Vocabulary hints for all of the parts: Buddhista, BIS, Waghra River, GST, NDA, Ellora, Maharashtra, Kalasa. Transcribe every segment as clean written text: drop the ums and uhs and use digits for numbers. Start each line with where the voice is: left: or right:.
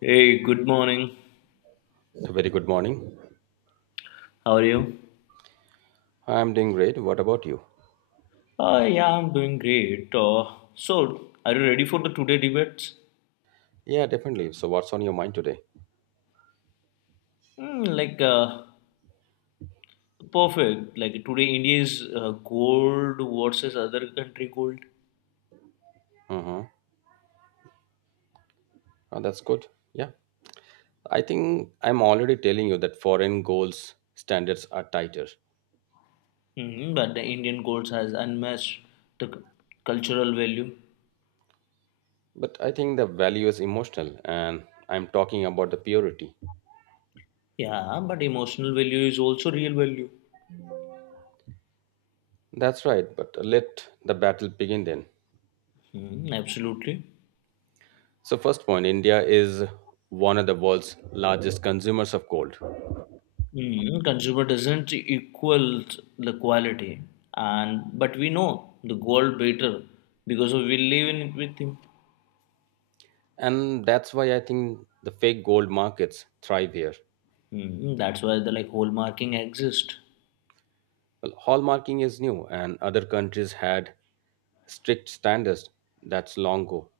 left: Hey, good morning.
right: A very good morning.
left: How are you?
right: I'm doing great. What about you?
left: Yeah, I'm doing great. So, are you ready for the today debates?
right: Yeah, definitely. So, what's on your mind today?
left: Hmm, like, uh, Perfect. Like, today India is gold versus other country gold.
right: Mm-hmm. Oh, that's good. Yeah. I think I'm already telling you that foreign goals standards are tighter.
left: But the Indian gold has unmatched the cultural value.
right: But I think the value is emotional, and I'm talking about the purity.
left: Yeah, but emotional value is also real value.
right: That's right. But let the battle begin then.
left: Absolutely.
right: So, first point India is one of the world's largest consumers of gold.
left: Consumer doesn't equal the quality, and but we know the gold better because of we live in it with him.
right: And that's why I think the fake gold markets thrive here.
left: That's why the like hallmarking exists.
right: Well, hallmarking is new, and other countries had strict standards. That's long ago.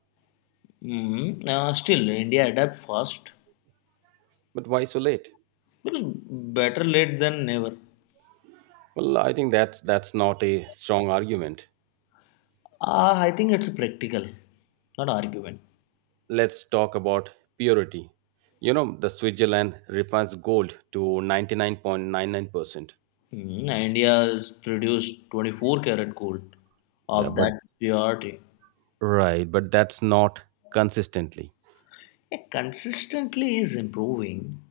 left: Still, India adapt fast
right: But why so late?
left: because better late than never.
right: Well, I think that's not a strong argument.
left: I think it's practical, not argument.
right: Let's talk about purity. You know, the Switzerland refines gold to 99.99%.
left: India has produced 24 karat gold
right: Yeah,
left: of
right: but
left: that purity.
right: right, but that's not consistently,
left: It consistently is improving,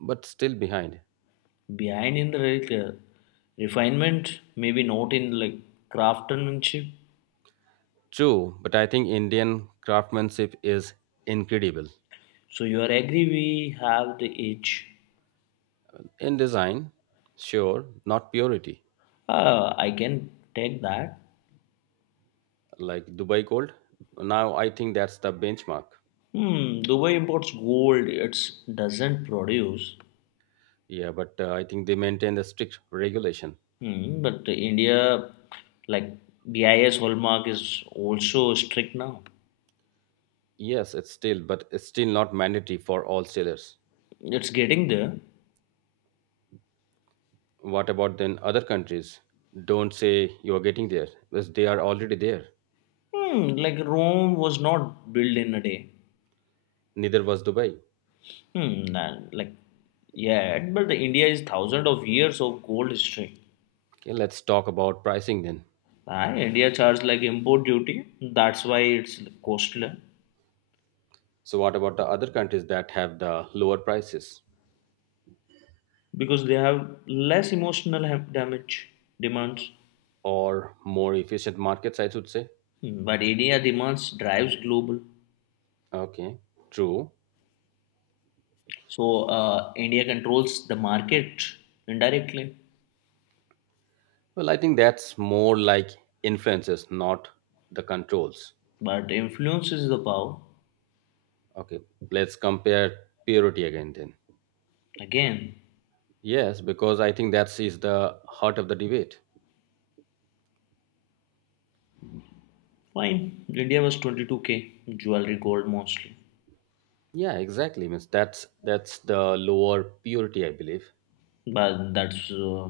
right: but still behind.
left: behind in the like refinement, maybe not in like craftsmanship.
right: True, but I think Indian craftsmanship is incredible.
left: So you are agree we have the edge.
right: In design, sure, not purity.
left: I can take that.
right: Like Dubai Gold. Now I think that's the benchmark.
left: Dubai imports gold, it doesn't produce.
right: Yeah, but I think they maintain the strict regulation.
left: But India, like, BIS hallmark is also strict now.
right: Yes, it's still, but it's still not mandatory for all sellers.
left: It's getting there.
right: What about then other countries? Don't say you are getting there, because they are already there.
left: Like, Rome was not built in a day.
right: Neither was Dubai.
left: And, like, yeah, but the India is thousands of years of gold history.
right: Okay, let's talk about pricing then.
left: India charge like import duty. That's why it's costly
right: So, what about the other countries that have the lower prices
left: because they have less emotional damage demands.
right: or more efficient markets? I should say.
left: But India demands drives global.
right: Okay, true.
left: So, India controls the market indirectly,
right: Well, I think that's more like influences, not the controls.
left: but influences the power.
right: Okay, let's compare purity again then.
left: Again,
right: Yes, because I think that is the heart of the debate.
left: fine. India was 22K jewelry gold mostly,
right: Yeah, exactly. Means that's the lower purity, I believe.
left: but that's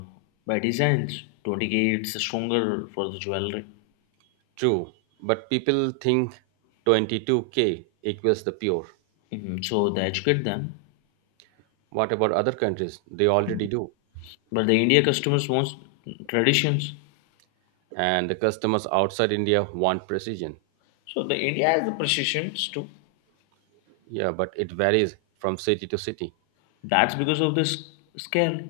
left: by design. 20K it's stronger for the jewelry.
right: True, but people think 22k equals the pure.
left: Mhm. So they educate them.
right: What about other countries? They already do.
left: But the India customers wants traditions.
right: And the customers outside India want precision.
left: So the India has the precisions too.
right: Yeah, but it varies from city to city.
left: That's because of this scale.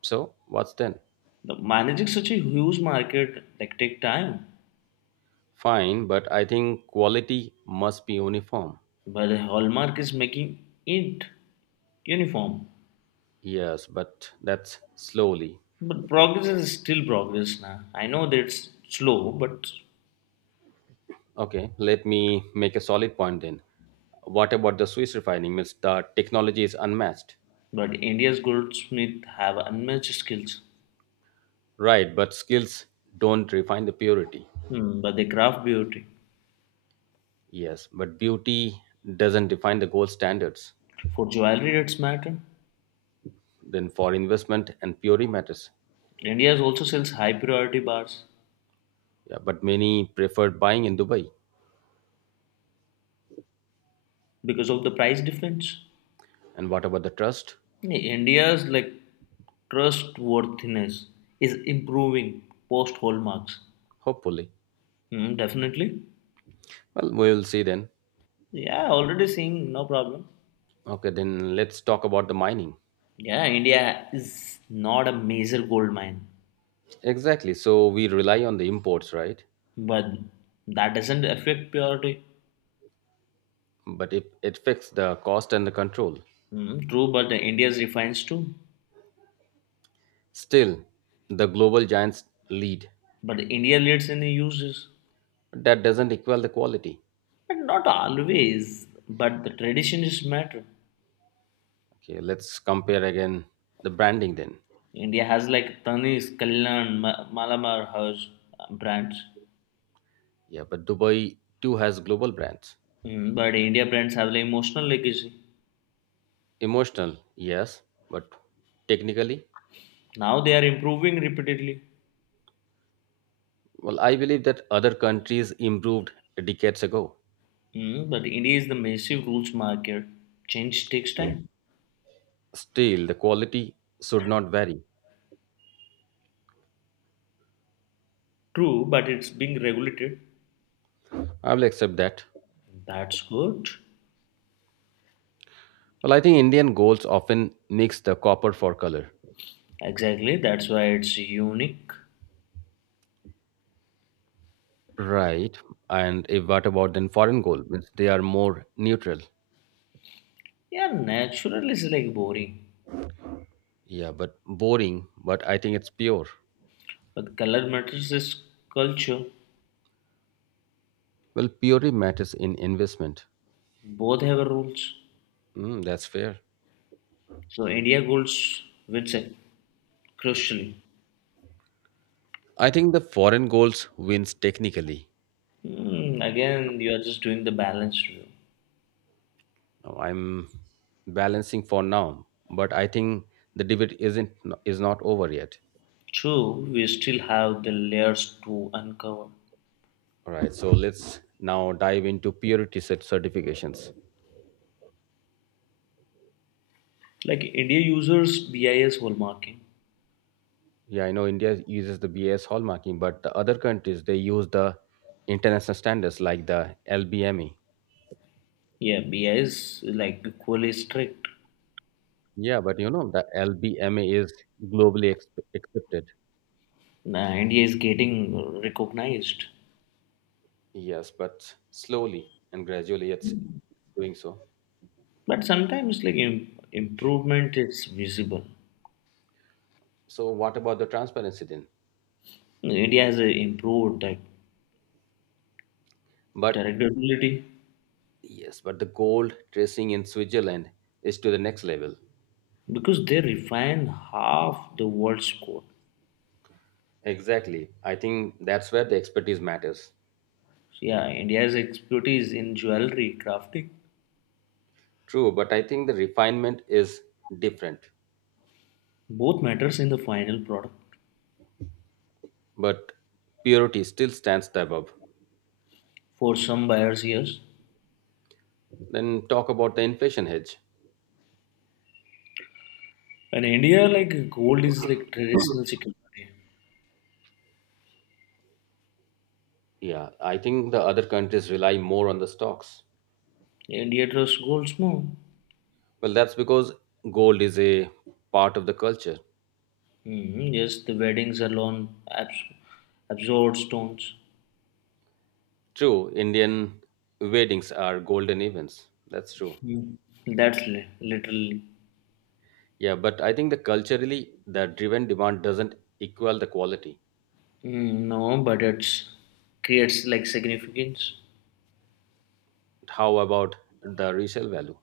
right: So, what's then?
left: The managing such a huge market like take time.
right: Fine, but I think quality must be uniform.
left: But the hallmark is making it uniform.
right: Yes, but that's slowly.
left: But progress is still progress now. I know that it's slow,
right: Okay, let me make a solid point then. What about the Swiss refining? Means the technology is unmatched.
left: but India's goldsmith have unmatched skills.
right: Right, but skills don't refine the purity.
left: But they craft beauty.
right: Yes, but beauty doesn't define the gold standards.
left: For jewelry, it's matter.
right: Then for investment and purity matters.
left: India also sells high priority bars
right: Yeah, but many preferred buying in Dubai.
left: because of the price difference.
right: And what about the trust?
left: India's like trustworthiness is improving post hallmarks.
right: Hopefully.
left: Mm, definitely.
right: Well, we will see then.
left: Yeah, already seeing no problem.
right: Okay, then let's talk about the mining.
left: Yeah, India is not a major gold mine,
right: Exactly. So we rely on the imports, right?
left: but that doesn't affect purity.
right: But it affects the cost and the control.
left: Mm, true, but the India's refines too.
right: Still, the global giants lead.
left: But India leads in the uses.
right: That doesn't equal the quality.
left: But not always. But the tradition is matter.
right: Okay, let's compare again the branding then.
left: India has like Tanis, Kalyan, Malamar, Hers brands.
right: Yeah, but Dubai too has global brands.
left: Mm, but India brands have like emotional legacy.
right: Emotional, yes, but technically,
left: Now they are improving repeatedly.
right: well, I believe that other countries improved decades ago.
left: Mm, but India is the massive rules market. Change takes time.
right: Still, the quality should not vary.
left: True, but it's being regulated.
right: I will accept that.
left: That's good.
right: Well, I think Indian golds often mix the copper for color.
left: Exactly, that's why it's unique.
right: Right. And if what about then foreign gold? Means they are more neutral.
left: Yeah, natural is like boring.
right: Yeah, but boring, but I think it's pure.
left: But color matters is culture.
right: Well, purity matters in investment.
left: Both have rules.
right: Mm, that's fair.
left: So India goals wins it, crucially.
right: I think the foreign goals wins technically.
left: Mm, again, you are just doing the balanced view.
right: Now, I'm balancing for now, but I think the debate isn't is not over yet.
left: True, we still have the layers to uncover.
right: All right, so let's now dive into purity certifications.
left: Like India users BIS hallmarking.
right: Yeah, I know India uses the BS hallmarking, but the other countries they use the international standards like the LBME.
left: Yeah, BIS is like equally strict.
right: Yeah, but you know the LBME is globally accepted.
left: Now India is getting recognized,
right: Yes, but slowly and gradually it's doing so.
left: but sometimes like improvement is visible.
right: So what about the transparency then?
left: India has improved that
right: But
left: directability
right: yes, but the gold tracing in Switzerland is to the next level.
left: because they refine half the world's code.
right: Exactly. I think that's where the expertise matters.
left: So, yeah, India's expertise in jewelry crafting,
right: True, but I think the refinement is different.
left: both matters in the final product.
right: But purity still stands above.
left: For some buyers, yes.
right: Then talk about the inflation hedge.
left: In India, like gold is like traditional security.
right: Yeah, I think the other countries rely more on the stocks.
left: India trusts gold more.
right: Well, that's because gold is a part of the culture.
left: Yes, the weddings are on absorbed stones.
right: True, Indian weddings are golden events. That's true.
left: Mm. That's literally
right: Yeah, but I think the culturally the driven demand doesn't equal the quality.
left: Mm, no, but it's creates like significance.
right: How about the resale value?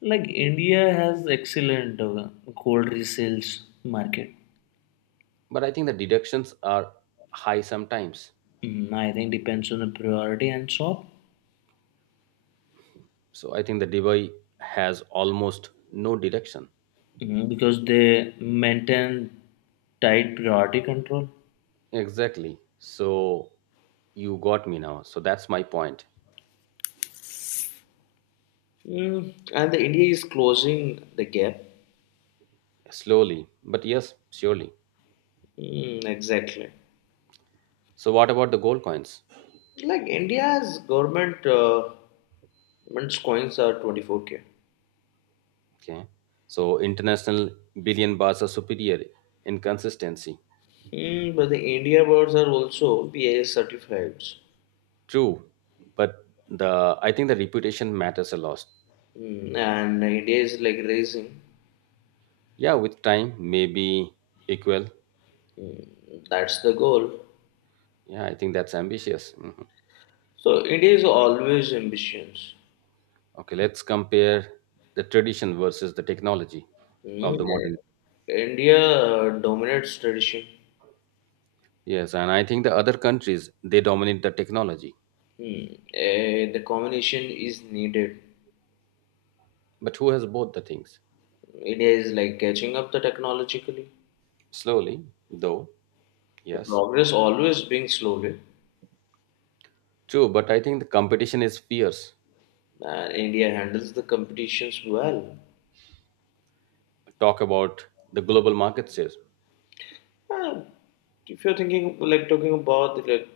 left: Like India has excellent gold resales market.
right: But I think the deductions are high sometimes.
left: Mm, I think depends on the priority and shop.
right: So I think the Dubai has almost no deduction.
left: Because they maintain tight priority control.
right: Exactly. So you got me now. So that's my point.
left: Mm, and the India is closing the gap.
right: Slowly, but yes, surely.
left: Mm, exactly.
right: So what about the gold coins?
left: Like India's government coins are 24K.
right: Okay. So international billion bars are superior in consistency.
left: Mm, but the India birds are also BIS certified.
right: True, but the I think the reputation matters a lot.
left: Mm, and India is like raising.
right: Yeah, with time maybe equal.
left: That's the goal.
right: Yeah, I think that's ambitious. Mhm.
left: So India is always ambitious.
right: Okay, let's compare the tradition versus the technology of the modern.
left: India dominates tradition.
right: Yes, and I think the other countries they dominate the technology,
left: The combination is needed.
right: but who has both the things?
left: India is like catching up the technologically.
right: Slowly, though.
left: The
right: Yes,
left: progress always being slowly,
right: true, but I think the competition is fierce.
left: and India handles the competitions well.
right: Talk about the global market shares.
left: And if you're thinking like talking about the like,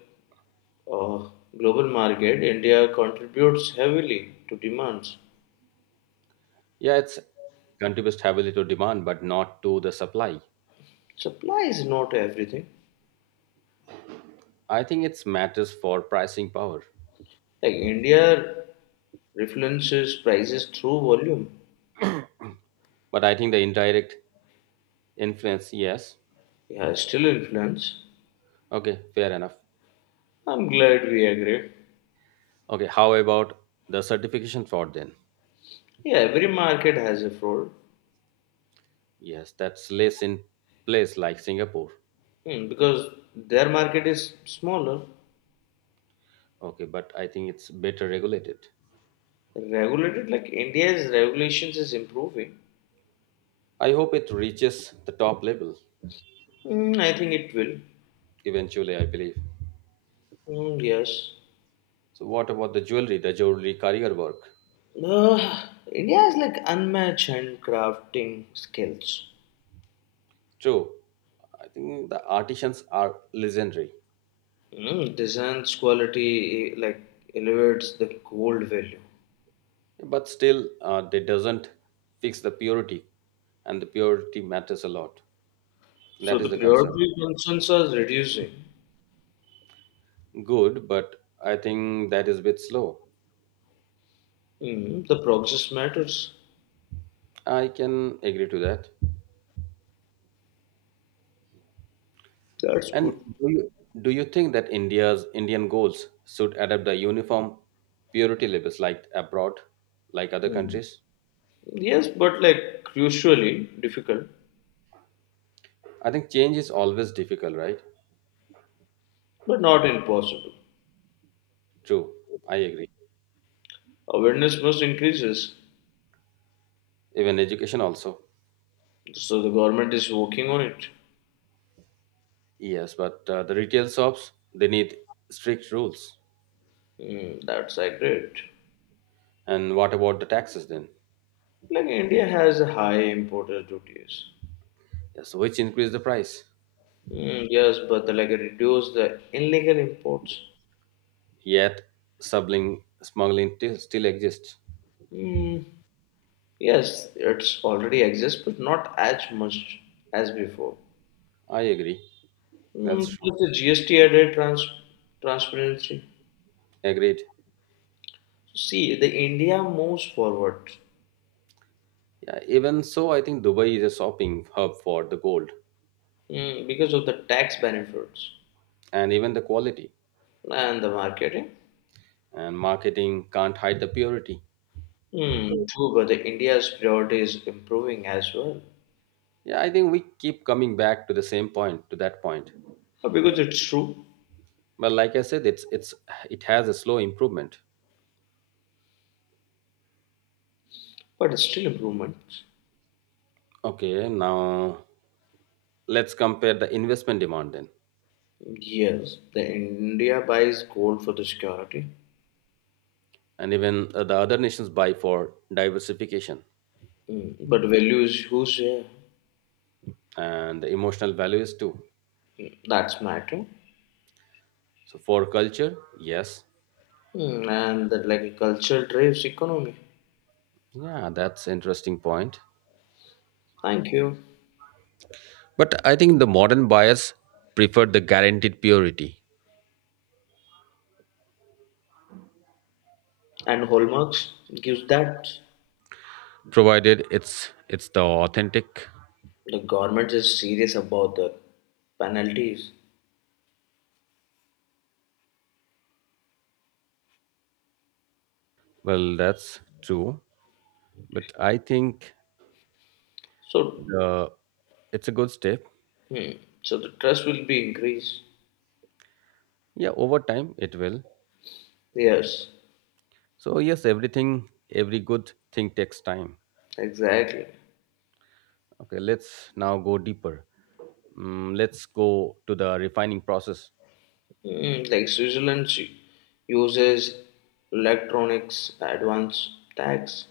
left: uh, global market, India contributes heavily to demands.
right: Yeah, it's contributes heavily to demand, but not to the supply.
left: Supply is not everything.
right: I think it's matters for pricing power.
left: Like India influences prices through volume.
right: But I think the indirect influence, yes.
left: Yeah, still influence.
right: Okay, fair enough.
left: I'm glad we agree.
right: Okay, how about the certification fraud then?
left: Yeah, every market has a fraud.
right: Yes, that's less in place like Singapore.
left: Because their market is smaller.
right: Okay, but I think it's better regulated.
left: Regulated like India's regulations is improving.
right: I hope it reaches the top level
left: Mm, I think it will.
right: eventually, I believe.
left: Mm, yes.
right: So what about the jewelry career work?
left: India has like unmatched handcrafting skills.
right: True. I think the artisans are legendary.
left: Mm, designs quality like elevates the gold value.
right: But still they doesn't fix the purity, and the purity matters a lot.
left: So
right: That
left: the
right: is the concern.
left: priority concerns are reducing.
right: Good, but I think that is a bit slow.
left: Mm, the progress matters.
right: I can agree to that.
left: That's
right: And
left: good.
right: do you think that india's indian goals should adopt the uniform purity labels like abroad, like other
left: Mm.
right: countries?
left: Yes, but like crucially difficult,
right: I think change is always difficult, right?
left: but not impossible.
right: True, I agree.
left: Awareness must increases.
right: Even education also.
left: So the government is working on it.
right: Yes, but the retail shops they need strict rules.
left: Mm, that's agreed.
right: And what about the taxes then?
left: Like India has a high importer duties.
right: Yes, which increase the price.
left: Mm, yes, but like reduce the illegal imports.
right: Yet still exists.
left: Mm, yes, it's already exists, but not as much as before.
right: I agree. That's
left: Mm,
right: true.
left: with the GST added transparency.
right: Agreed.
left: See, the India moves forward.
right: Yeah, even so, I think Dubai is a shopping hub for the gold
left: Because of the tax benefits
right: and even the quality.
left: and the marketing.
right: And marketing can't hide the purity.
left: Mm, true, but the India's priority is improving as well.
right: Yeah, I think we keep coming back to the same point, to that point.
left: Because it's true.
right: But like I said, it's it has a slow improvement.
left: But it's still improvements.
right: Okay, now let's compare the investment demand then.
left: Yes, the India buys gold for the security.
right: And even the other nations buy for diversification
left: Mm, but value is whose share?
right: and the emotional values too.
left: That's matter.
right: So for culture, yes.
left: Mm, and that like a culture drives economy.
right: Yeah, that's interesting point.
left: Thank you.
right: But I think the modern buyers prefer the guaranteed purity,
left: And hallmarks gives that
right: provided it's the authentic.
left: the government is serious about the penalties.
right: Well, that's true, but I think
left: So,
right: the it's a good step.
left: hmm, so, the trust will be increased.
right: Yeah, over time it will.
left: Yes,
right: So yes, everything, every good thing takes time.
left: exactly.
right: Okay, let's now go deeper. Mm, let's go to the refining process.
left: Mm, like Switzerland uses electronics advance tax.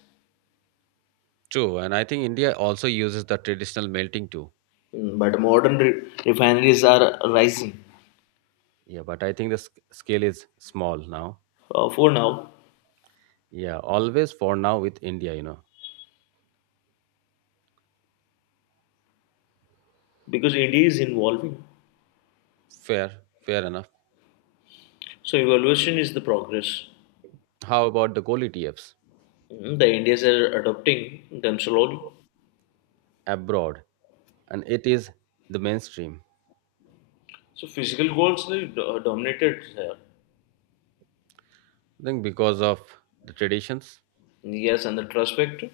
right: True, and I think India also uses the traditional melting too.
left: Mm, but modern refineries are rising.
right: Yeah, but I think the scale is small now.
left: For now,
right: Yeah, always for now with India.
left: because India is evolving.
right: Fair, fair enough.
left: So evaluation is the progress.
right: How about the gold ETFs
left: Mm, the Indians are adopting them slowly.
right: abroad? And it is the mainstream.
left: So physical goals they dominated here.
right: I think because of the traditions.
left: Yes, and the trust factor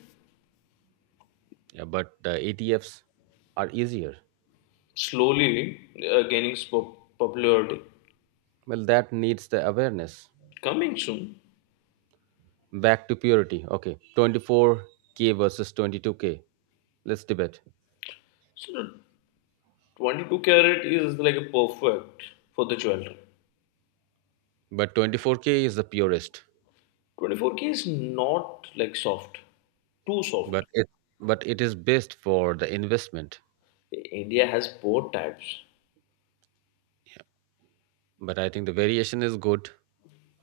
right: Yeah, but the ETFs are easier.
left: slowly gaining popularity.
right: Well, that needs the awareness.
left: Coming soon.
right: Back to purity. Okay. 24K versus 22K. Let's debate.
left: So 22 karat is like a perfect for the jewelry.
right: But 24K is the purest.
left: 24K is not like soft, too soft.
right: But it is best for the investment.
left: India has both types.
right: But I think the variation is good.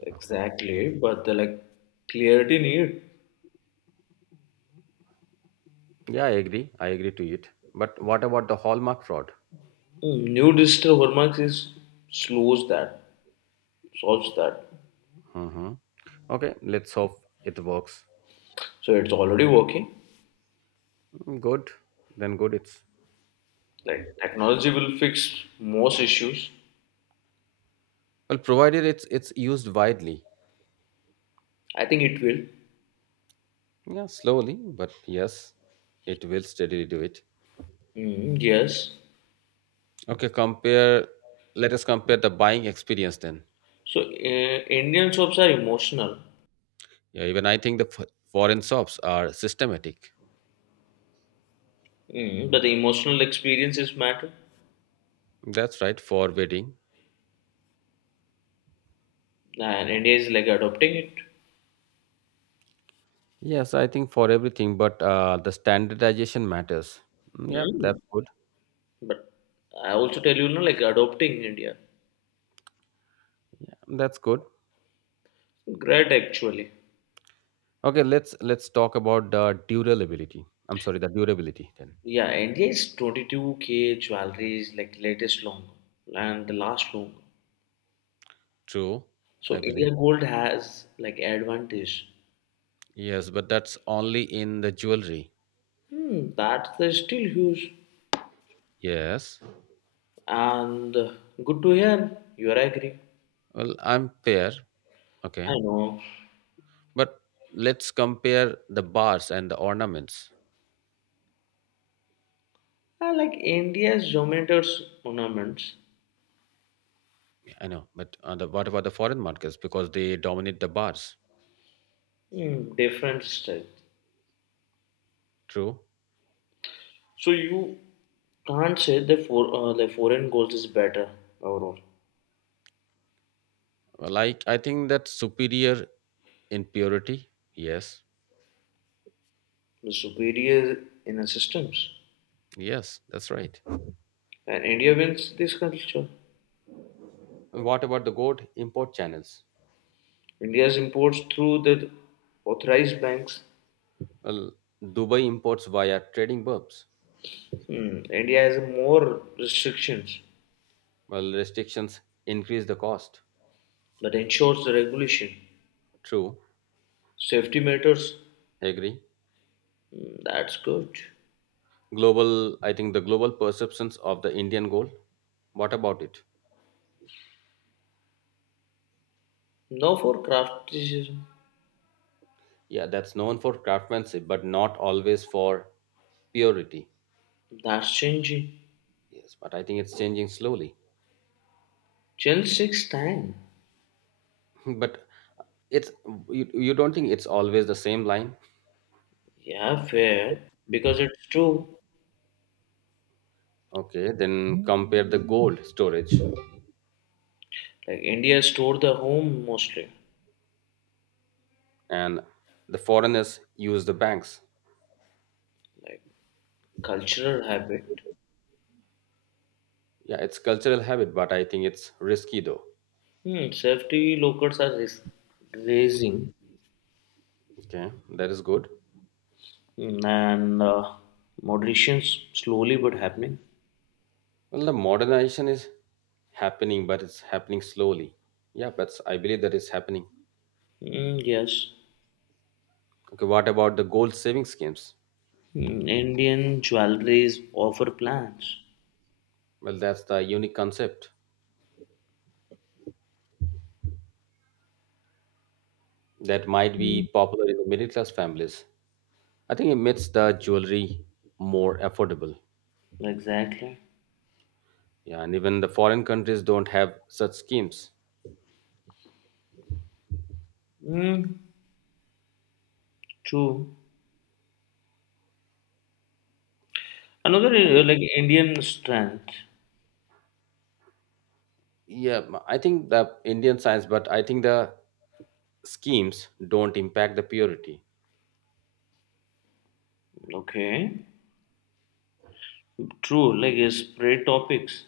left: Exactly, but the like clarity need
right: Yeah, I agree. I agree to it. But what about the hallmark fraud?
left: Mm, new digital hallmarks is slows that, solves that.
right: Mm-hmm. Okay, let's hope it works.
left: So it's already working.
right: Mm, good. Then good it's.
left: Like technology will fix most issues.
right: Well, provided it's used widely.
left: I think it will.
right: Yeah, slowly, but yes, it will steadily do it.
left: Mm, yes.
right: Okay, compare let us compare the buying experience then.
left: So, Indian shops are emotional.
right: Yeah, even I think the foreign shops are systematic.
left: But the emotional experiences matter,
right: That's right for wedding.
left: and India is like adopting it.
right: Yes, I think for everything, but the standardization matters. Mm, yep,
left: Mm.
right: that's good.
left: But I also tell you, no, like adopting India.
right: Yeah, that's good.
left: Great actually.
right: Okay, let's talk about the durability. I'm sorry, the durability then.
left: Yeah, NDA is 22K jewelry is like latest long and the last long.
right: True,
left: So
right: I believe.
left: India Gold has like advantage.
right: Yes, but that's only in the jewelry.
left: That's the still huge,
right: Yes.
left: and good to hear. You are agree.
right: Well, I'm fair.
left: I
right: Okay,
left: know.
right: but let's compare the bars and the ornaments.
left: I like India's geometers ornaments.
right: Yeah, I know, but what about the foreign markets? Because they dominate the bars.
left: Different style.
right: True.
left: So you can't say the for the foreign gold is better overall.
right: Like, I think that's superior in purity. Yes.
left: The superior in the systems,
right: Yes, that's right.
left: and India wins this culture.
right: And what about the gold import channels?
left: India's imports through the authorized banks.
right: Well, Dubai imports via trading burbs.
left: India has more restrictions
right: Well, restrictions increase the cost.
left: but ensures the regulation.
right: True.
left: Safety matters.
right: Agree.
left: That's good.
right: Global, I think the global perceptions of the Indian gold. What about it?
left: Now for crafticism.
right: Yeah, that's known for craftsmanship, but not always for purity.
left: That's changing.
right: Yes, but I think it's changing slowly.
left: Change takes time.
right: But it's you don't think it's always the same line?
left: Yeah, fair. Because it's true.
right: Okay, then compare the gold storage
left: Like India store the home mostly.
right: and the foreigners use the banks.
left: Like cultural habit.
right: Yeah, it's cultural habit, but I think it's risky though.
left: Safety locals are raising.
right: Okay, that is good.
left: And moderations slowly but happening.
right: Well, the modernization is happening, but it's happening slowly. Yeah, but I believe that is happening.
left: Mm, yes.
right: Okay, what about the gold saving schemes?
left: Mm, Indian jewelries offer plans.
right: Well, that's the unique concept that might be popular in the middle class families. I think it makes the jewelry more affordable.
left: Exactly.
right: Yeah, and even the foreign countries don't have such schemes.
left: Mm, true. Another like Indian strength.
right: Yeah, I think the Indian science, but I think the schemes don't impact the purity.
left: Okay. True. Like spray topics.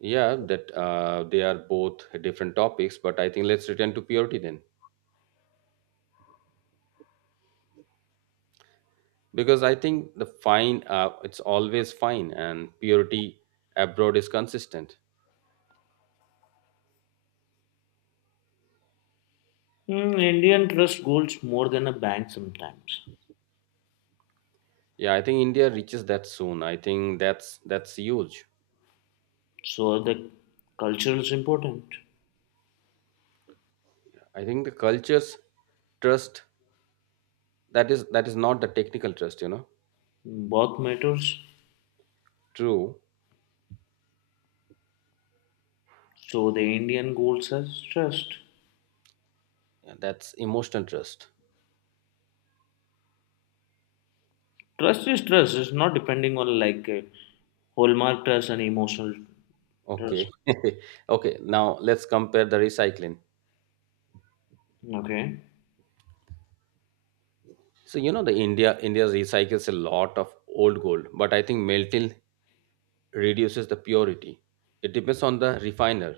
right: Yeah, that they are both different topics, but I think let's return to purity then, because I think the fine, it's always fine, and purity abroad is consistent.
left: Mm, Indian trust golds more than a bank sometimes.
right: Yeah, I think India reaches that soon. I think that's huge.
left: So the culture is important.
right: I think the cultures trust that is not the technical trust, you know.
left: Both matters.
right: True,
left: So the Indian gold says trust.
right: yeah, that's emotional trust.
left: Trust is trust. It's not depending on like hallmark trust and emotional trust.
right: Okay. Okay. Now let's compare the recycling.
left: Okay.
right: So you know the India recycles a lot of old gold, but I think melting reduces the purity. It depends on the refiner,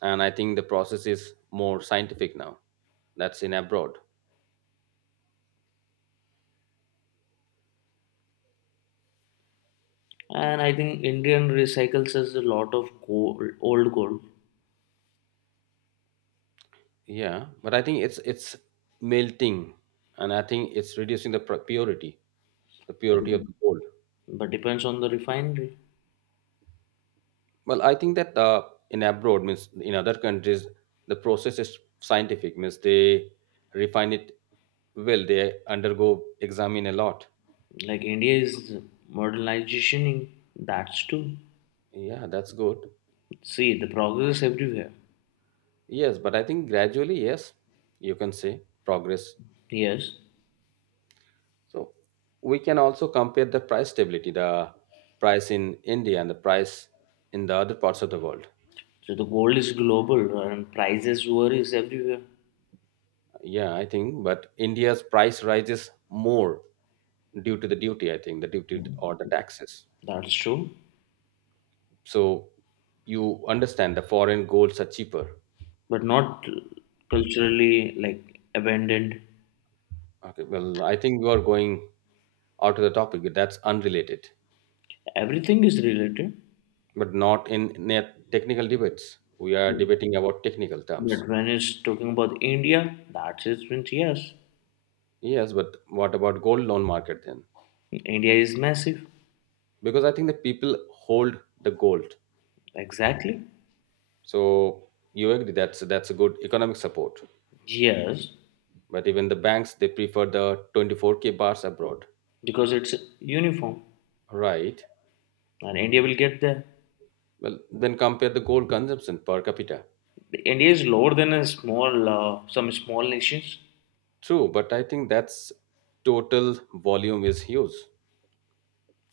right: and I think the process is more scientific now. That's in abroad.
left: And I think Indian recycles us a lot of gold, old gold,
right: Yeah, but I think it's melting, and I think it's reducing the purity, the
left: like,
right: purity of the gold.
left: but depends on the refinery.
right: Well, I think that in abroad means in other countries the process is scientific, means they refine it. Well, they undergo examine a lot.
left: Like India is modernization, that's too.
right: Yeah, that's good.
left: See, the progress everywhere.
right: Yes, but I think gradually, yes, you can say progress.
left: Yes,
right: So we can also compare the price stability, the price in India and the price in the other parts of the world.
left: so the gold is global and prices varies everywhere.
right: Yeah, I think, but India's price rises more due to the duty, I think, the duty or the taxes.
left: That's true,
right: So you understand the foreign golds are cheaper.
left: but not culturally like abandoned.
right: Okay, well, I think you are going out of the topic. That's unrelated.
left: Everything is related,
right: But not in net technical debates. We are debating about technical terms.
left: but when it's talking about India, that's it. Means yes,
right: Yes, but what about gold loan market then?
left: India is massive.
right: Because I think the people hold the gold.
left: Exactly.
right: So you agree that's a good economic support.
left: Yes,
right: But even the banks they prefer the 24k bars abroad.
left: because it's uniform,
right: Right.
left: and India will get there.
right: Well, then compare the gold consumption per capita.
left: India is lower than a small, some small nations.
right: True, but I think that's total volume is huge.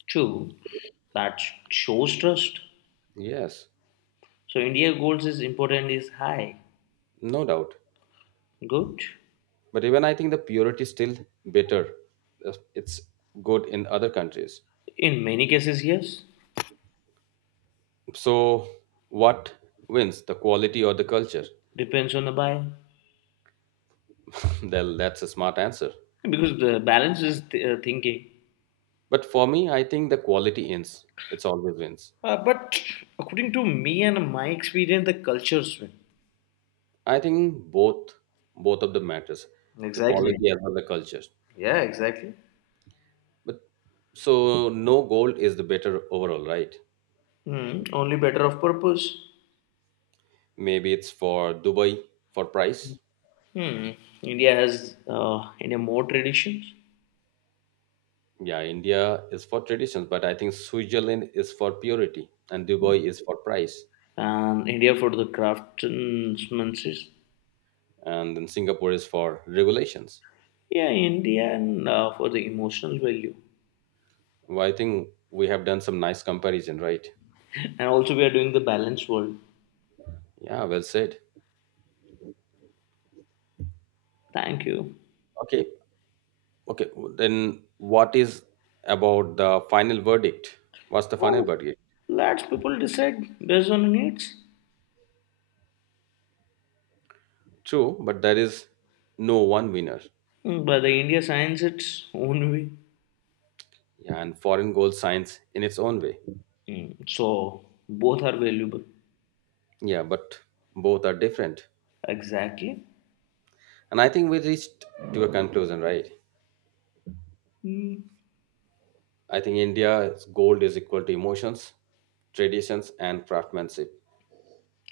left: True, that shows trust.
right: Yes,
left: So India goals is important is high.
right: no doubt.
left: Good.
right: But even I think the purity is still better. It's good in other countries.
left: In many cases, yes.
right: So, what wins, the quality or the culture?
left: Depends on the buyer
right: Well, that's a smart answer.
left: because the balance is thinking.
right: But for me, I think the quality wins. It's always wins.
left: But according to me and my experience, the cultures win.
right: I think both of them matters, the
left: Exactly.
right: quality as well as the culture.
left: Yeah, exactly.
right: But so no gold is the better overall, right?
left: Hmm. Only better of purpose.
right: Maybe it's for Dubai for price.
left: Hmm. India more traditions,
right: Yeah, India is for traditions, but I think Switzerland is for purity, and Dubai is for price,
left: and India for the craftsmanship.
right: and then Singapore is for regulations.
left: Yeah, India and for the emotional value,
right: Well, I think we have done some nice comparison, right?
left: and also we are doing the balanced world.
right: Yeah, well said.
left: Thank you.
right: Okay, Then what is about the final verdict? What's the final
left: Oh,
right: verdict?
left: let's people decide based on needs.
right: True, but there is no one winner.
left: But the India signs its own way.
right: Yeah, and foreign gold shines in its own way.
left: So both are valuable.
right: Yeah, but both are different.
left: Exactly.
right: And I think we reached to a conclusion, right?
left: Mm.
right: I think India's gold is equal to emotions, traditions, and craftsmanship.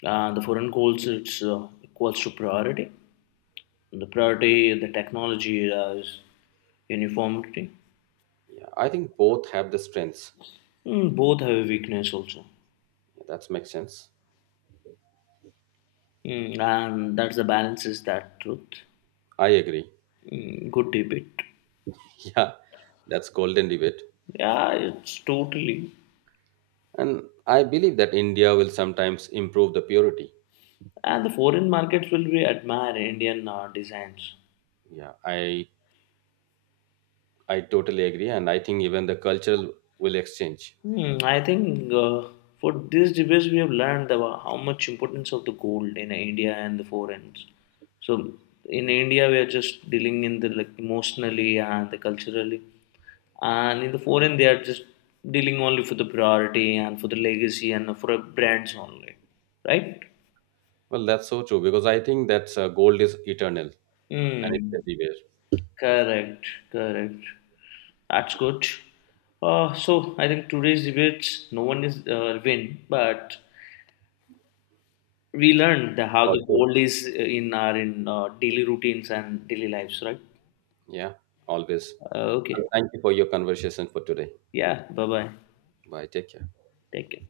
left: The foreign goals it's equals to priority. The priority, the technology is uniformity.
right: Yeah, I think both have the strengths.
left: Mm, both have a weakness also.
right: Yeah, that makes sense.
left: Mm, and that's the balance is that truth.
right: I agree.
left: Mm, good debate.
right: Yeah, that's golden debate.
left: Yeah, it's totally.
right: And I believe that India will sometimes improve the purity.
left: And the foreign markets will be admire Indian designs.
right: Yeah, I totally agree, and I think even the cultural will exchange.
left: I think for this debate we have learned about how much importance of the gold in India and the foreigners. So in India we are just dealing in the like emotionally and the culturally, and in the foreign they are just dealing only for the priority and for the legacy and for a brands only, right?
right: Well, that's so true because I think that gold is eternal and it's
left: Hmm.
right: everywhere.
left: Correct. Correct. That's good. So, I think today's debates, no one is win, but we learned the, how
right: For
left: the
right: sure.
left: gold is in our in daily routines and daily lives, right?
right: Yeah, always.
left: Okay.
right: Well, thank you for your conversation for today.
left: Yeah. Bye bye.
right: Bye. Take care.
left: Take care.